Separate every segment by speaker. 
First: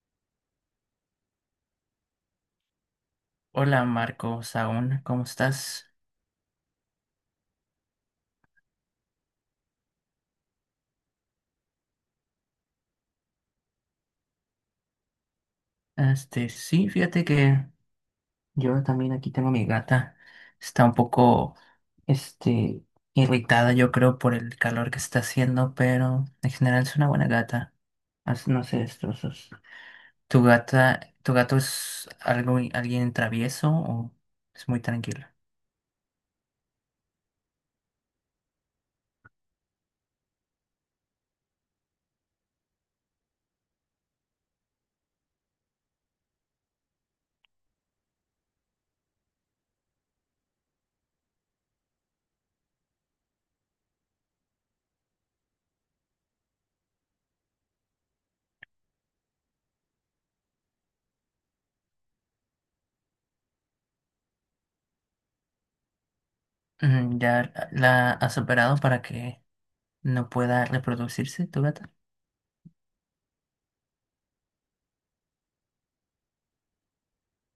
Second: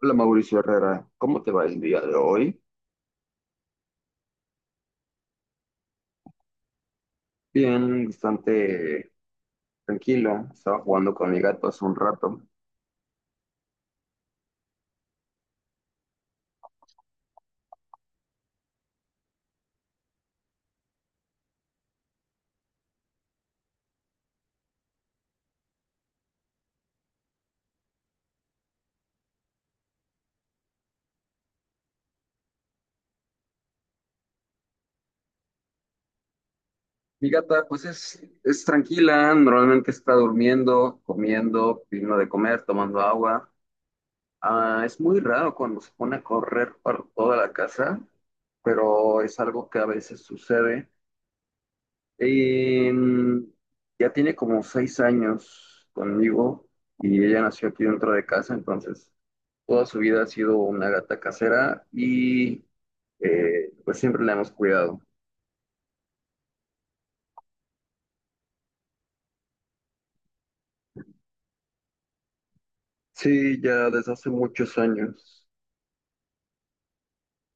Speaker 1: Hola Mauricio Herrera, ¿cómo te va el día de hoy?
Speaker 2: Hola Marcos, aún, ¿cómo estás?
Speaker 1: Bien, bastante tranquilo. Estaba jugando con mi gato hace un rato.
Speaker 2: Sí, fíjate que yo también aquí tengo a mi gata. Está un poco, este, irritada, yo creo, por el calor que está haciendo, pero en general es una buena gata. No sé, destrozos. ¿Tu gata, tu gato es algo, alguien travieso o es muy tranquilo?
Speaker 1: Mi gata, pues es tranquila, normalmente está durmiendo, comiendo, pidiendo de comer, tomando agua. Ah, es muy raro cuando se pone a correr por toda la casa, pero es algo que a veces sucede. Em, ya tiene como 6 años conmigo y ella nació aquí dentro de casa, entonces toda su vida ha sido una gata casera y pues siempre la hemos cuidado.
Speaker 2: Mm, ¿ya la has operado para que no pueda reproducirse tu gata?
Speaker 1: Sí, ya desde hace muchos años.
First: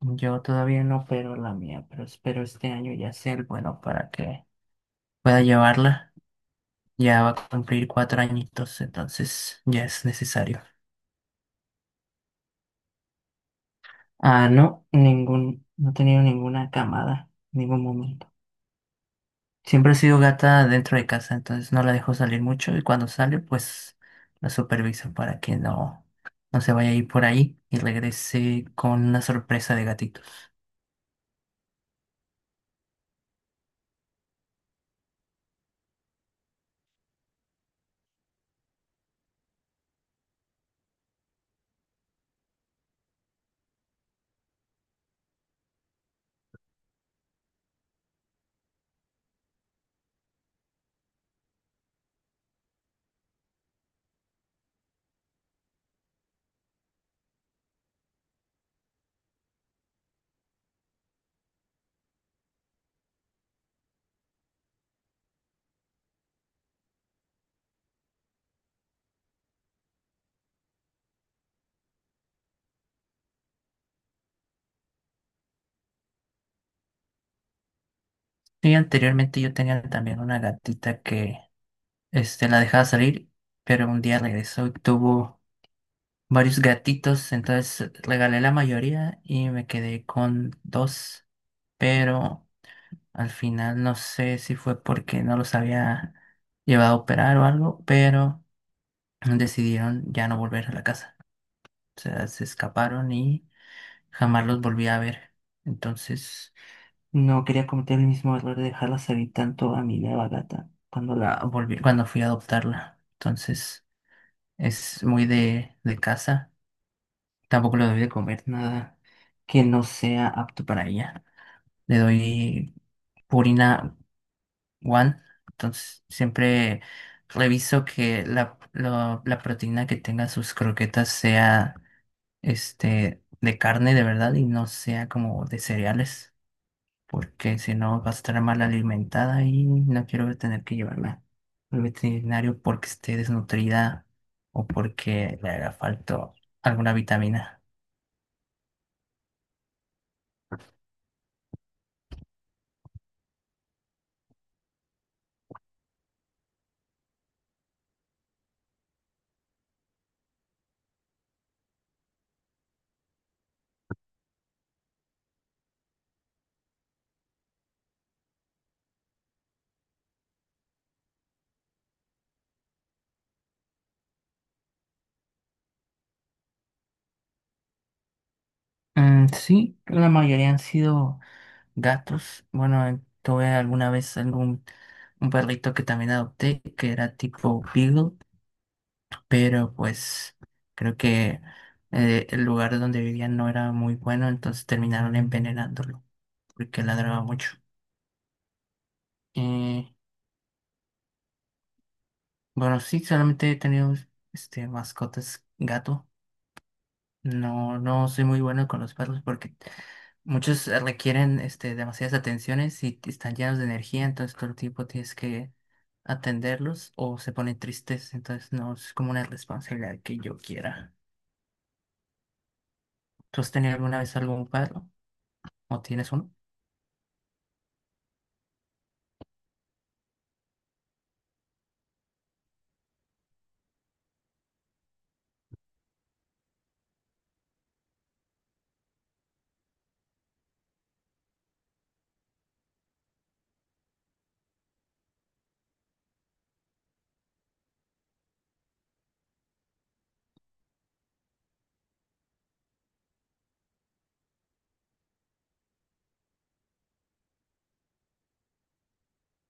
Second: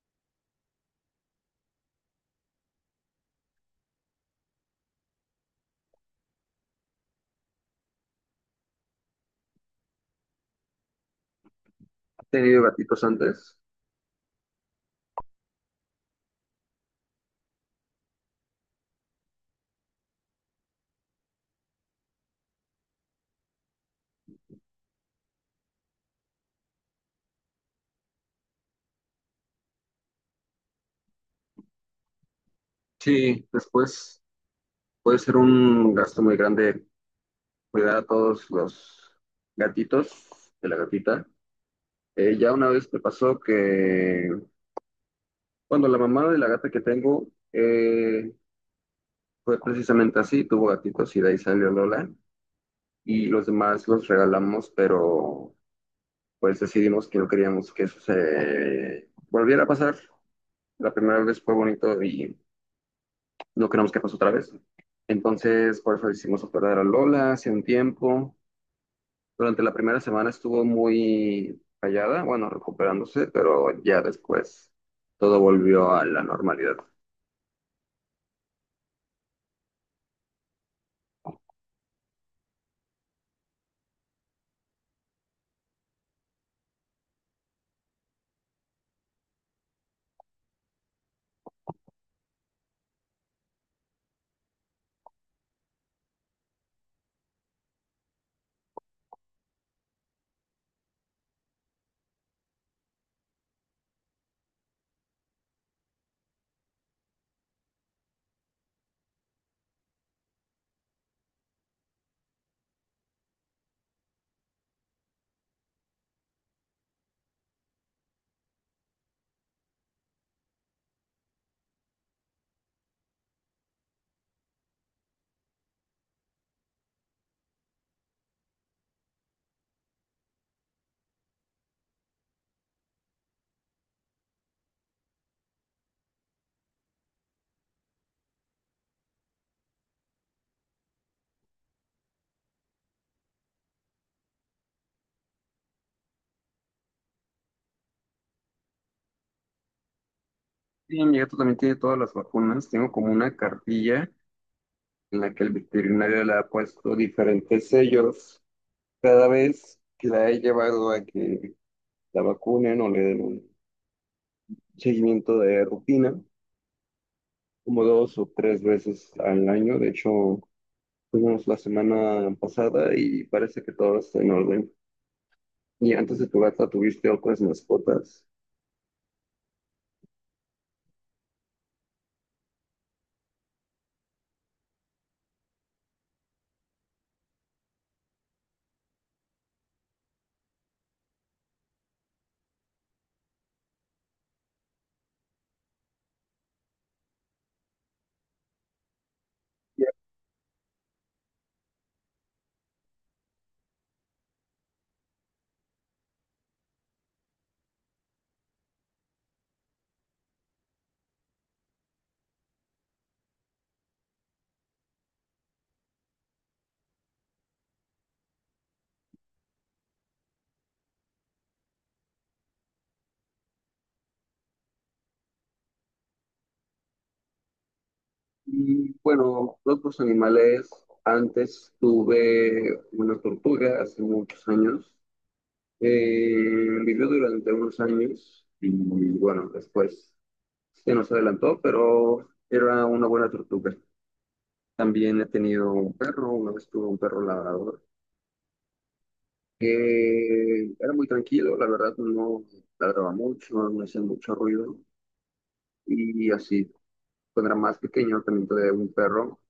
Speaker 2: Yo todavía no opero la mía, pero espero este año ya ser bueno para que pueda llevarla. Ya va a cumplir 4 añitos, entonces ya es necesario.
Speaker 1: ¿Ha tenido gatitos antes?
Speaker 2: Ah, no, ningún, no he tenido ninguna camada, ningún momento. Siempre he sido gata dentro de casa, entonces no la dejo salir mucho y cuando sale, pues la superviso para que no, no se vaya a ir por ahí y regrese con una sorpresa de gatitos.
Speaker 1: Sí, después puede ser un gasto muy grande cuidar a todos los gatitos de la gatita. Ya una vez me pasó que, cuando la mamá de la gata que tengo eh, fue precisamente así, tuvo gatitos y de ahí salió Lola y los demás los regalamos, pero pues decidimos que no queríamos que eso se volviera a pasar. La primera vez fue bonito y no queremos que pase otra vez. Entonces, por eso hicimos operar a Lola hace un tiempo. Durante la primera semana estuvo muy callada, bueno, recuperándose, pero ya después todo volvió a la normalidad.
Speaker 2: Sí, anteriormente yo tenía también una gatita que la dejaba salir, pero un día regresó y tuvo varios gatitos, entonces regalé la mayoría y me quedé con dos, pero al final no sé si fue porque no los había llevado a operar o algo, pero decidieron ya no volver a la casa. O sea, se escaparon y jamás los volví a ver. Entonces, no quería cometer el mismo error de dejarla salir tanto a mi nueva gata cuando la volví, cuando fui a adoptarla. Entonces, es muy de casa. Tampoco le doy de comer nada que no sea apto para ella. Le doy Purina One. Entonces, siempre reviso que la proteína que tenga sus croquetas sea de carne de verdad y no sea como de cereales, porque si no vas a estar mal alimentada y no quiero tener que llevarla al veterinario porque esté desnutrida o porque le haga falta alguna vitamina.
Speaker 1: Y mi gato también tiene todas las vacunas. Tengo como una cartilla en la que el veterinario le ha puesto diferentes sellos cada vez que la he llevado a que la vacunen o le den un seguimiento de rutina, como 2 o 3 veces al año. De hecho, fuimos la semana pasada y parece que todo está en orden. Y antes de tu gata tuviste otras mascotas.
Speaker 2: Mm, sí, la mayoría han sido gatos. Bueno, tuve alguna vez algún un perrito que también adopté que era tipo Beagle, pero pues creo que el lugar donde vivían no era muy bueno, entonces terminaron envenenándolo porque ladraba mucho.
Speaker 1: Y
Speaker 2: Eh, Bueno, sí, solamente he tenido mascotas gato. No, no soy muy bueno con los perros porque muchos requieren demasiadas atenciones y están llenos de energía, entonces todo el tiempo tienes que atenderlos o se ponen tristes, entonces no es como una responsabilidad que yo quiera. ¿Tú has tenido alguna vez algún perro o tienes uno?
Speaker 1: aquí, bueno, otros animales. Antes tuve una tortuga hace muchos años. Eh, Vivió durante unos años y bueno, después se nos adelantó, pero era una buena tortuga. También he tenido un perro, una vez tuve un perro labrador, que era muy tranquilo, la verdad no ladraba mucho, no hacía mucho ruido y así. Cuando era más pequeño también tuve un perro,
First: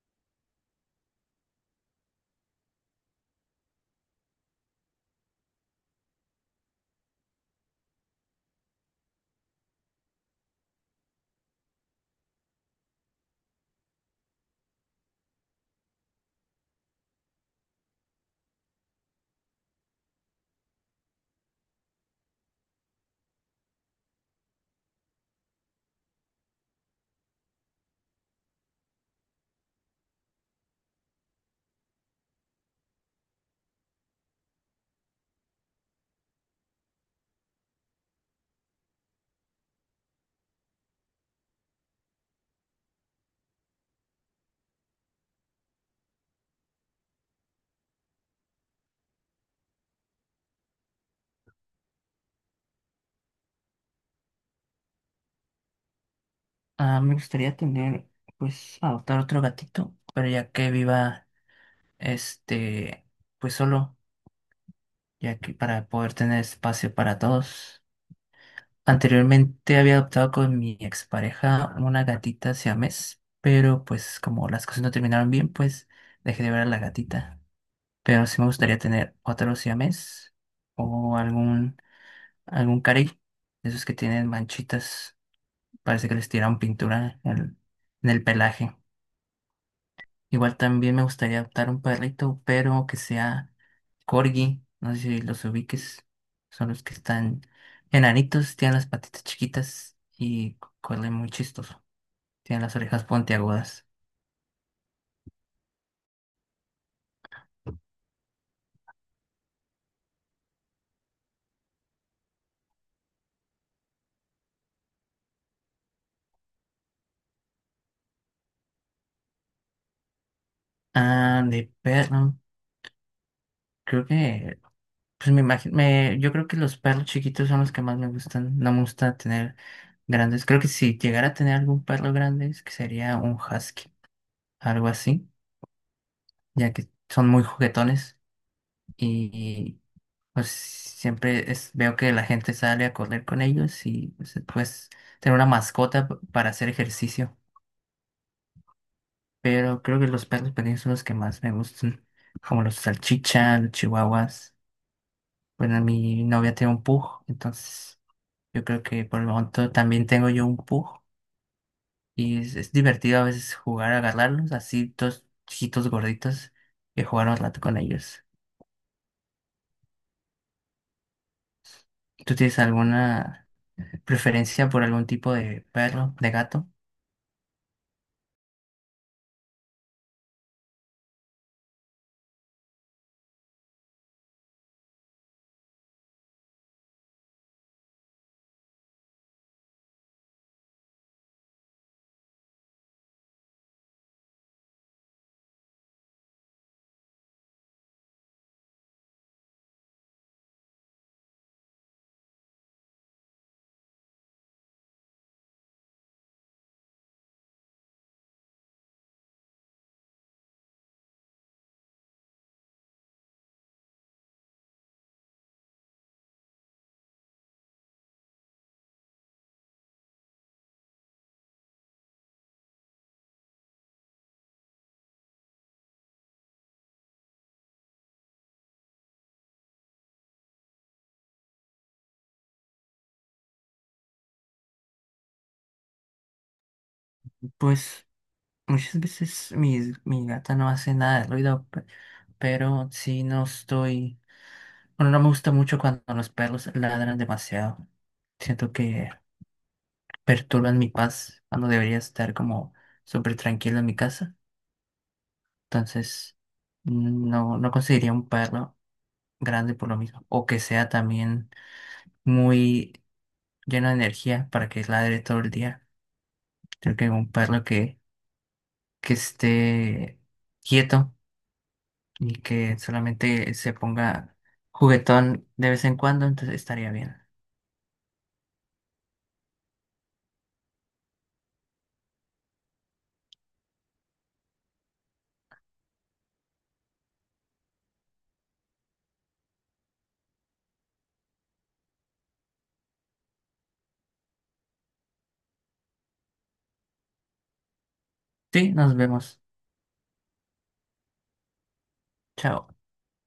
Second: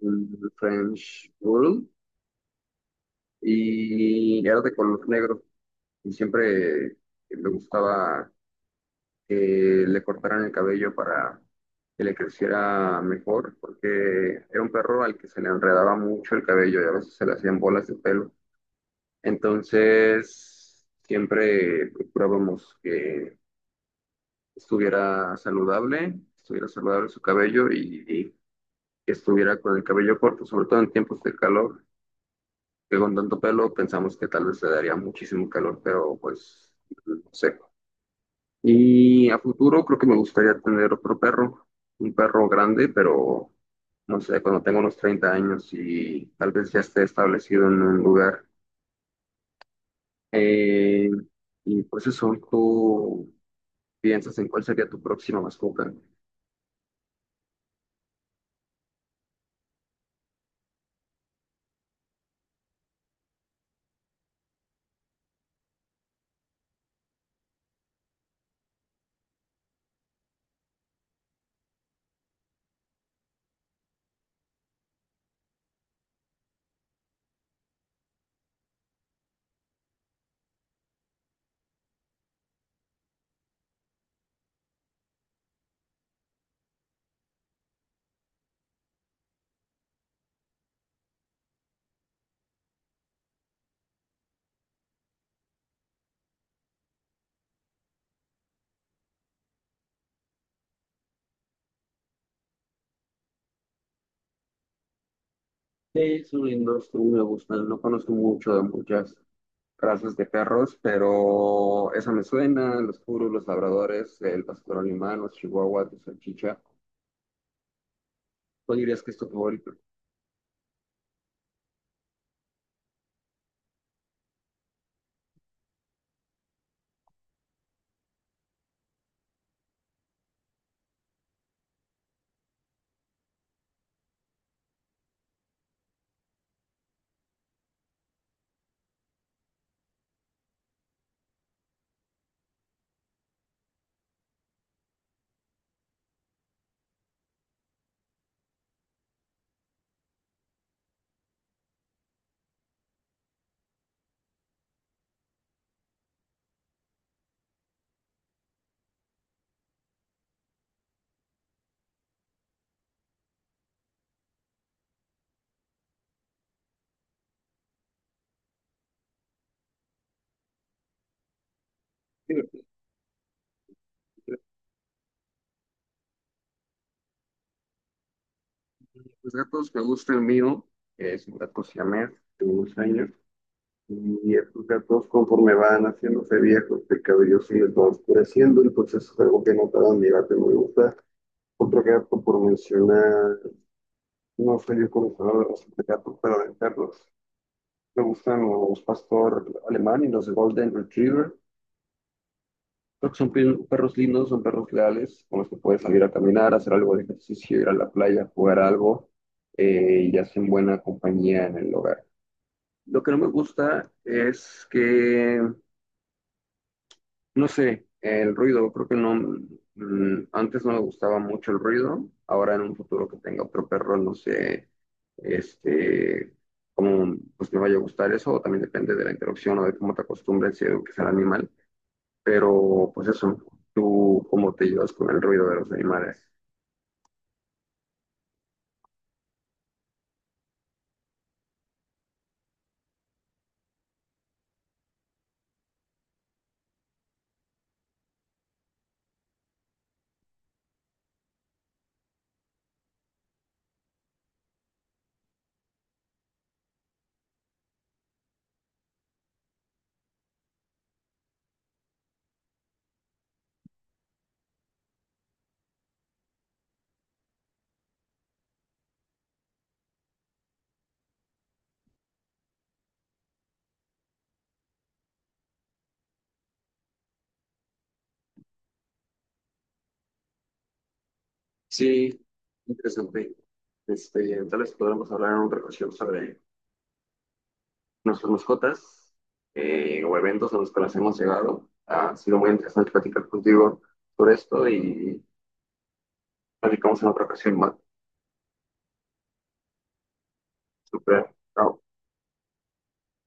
Speaker 1: un French Poodle, y era de color negro y siempre me gustaba le cortaran el cabello para que le creciera mejor, porque era un perro al que se le enredaba mucho el cabello y a veces se le hacían bolas de pelo. Entonces, siempre procurábamos que estuviera saludable su cabello y que estuviera con el cabello corto, sobre todo en tiempos de calor, que con tanto pelo pensamos que tal vez le daría muchísimo calor, pero pues no sé. Y a futuro creo que me gustaría tener otro perro, un perro grande, pero no sé, cuando tenga unos 30 años y tal vez ya esté establecido en un lugar. Eh, y pues eso, ¿tú piensas en cuál sería tu próxima mascota?
Speaker 2: Ah, me gustaría tener, pues, adoptar otro gatito, pero ya que viva, este, pues solo, ya que para poder tener espacio para todos. Anteriormente había adoptado con mi expareja una gatita siamés, pero pues como las cosas no terminaron bien, pues dejé de ver a la gatita. Pero sí me gustaría tener otro siamés o algún carey, de esos que tienen manchitas, parece que les tiraron pintura en en el pelaje. Igual también me gustaría adoptar un perrito, pero que sea corgi. No sé si los ubiques. Son los que están enanitos, tienen las patitas chiquitas y corren muy chistoso. Tienen las orejas puntiagudas.
Speaker 1: Sí, son lindos, a mí me gustan. No conozco mucho de muchas razas de perros, pero esa me suena, los puros, los labradores, el pastor alemán, los chihuahuas, los salchicha. ¿Cuál dirías que es tu favorito?
Speaker 2: Ah, de perro. Creo que, pues me imagino, yo creo que los perros chiquitos son los que más me gustan. No me gusta tener grandes. Creo que si llegara a tener algún perro grande, es que sería un husky, algo así, ya que son muy juguetones. Y pues siempre es, veo que la gente sale a correr con ellos y pues tener una mascota para hacer ejercicio. Pero creo que los perros pequeños son los que más me gustan, como los salchichas, los chihuahuas. Bueno, mi novia tiene un pug, entonces yo creo que por el momento también tengo yo un pug y es divertido a veces jugar a agarrarlos, así dos chiquitos gorditos, y jugar un rato con ellos. ¿Tú tienes
Speaker 1: Divertido.
Speaker 2: alguna preferencia por algún tipo de perro, de gato?
Speaker 1: Los gatos que me gusta, el mío, es un gato siamés de unos años. Y estos gatos, conforme van haciéndose viejos, el cabello se les va oscureciendo, entonces es algo que notaba mi gato y me gusta. Otro gato, por mencionar, no soy yo conocedor de razas de gatos, pero de perros. Me gustan los pastor alemán y los golden retriever. Creo que son perros lindos, son perros leales, con los que puedes salir a caminar, hacer algo de ejercicio, ir a la playa, jugar algo, y hacen buena compañía en el hogar. Lo que no me gusta es que, no sé, el ruido, creo que no, mm, antes no me gustaba mucho el ruido, ahora en un futuro que tenga otro perro, no sé, este, cómo pues me vaya a gustar eso, o también depende de la interacción o de cómo te acostumbres y eduques al animal, pero pues eso, tú cómo te llevas con el ruido de los animales.
Speaker 2: Pues muchas veces mi gata no hace nada de ruido, pero sí no estoy... Bueno, no me gusta mucho cuando los perros ladran demasiado. Siento que perturban mi paz cuando debería estar como súper tranquilo en mi casa. Entonces, no, no conseguiría un perro grande por lo mismo. O que sea también muy lleno de energía para que ladre todo el día. Creo que un perro que esté quieto y que solamente se ponga juguetón de vez en cuando, entonces estaría bien.
Speaker 1: Sí, interesante. Tal vez podremos hablar en otra ocasión sobre nuestras mascotas o eventos a los que las hemos llegado. Ha sido muy interesante platicar contigo por esto y platicamos en otra ocasión más.
Speaker 2: Sí, nos vemos.
Speaker 1: Super, chao.
Speaker 2: Chao.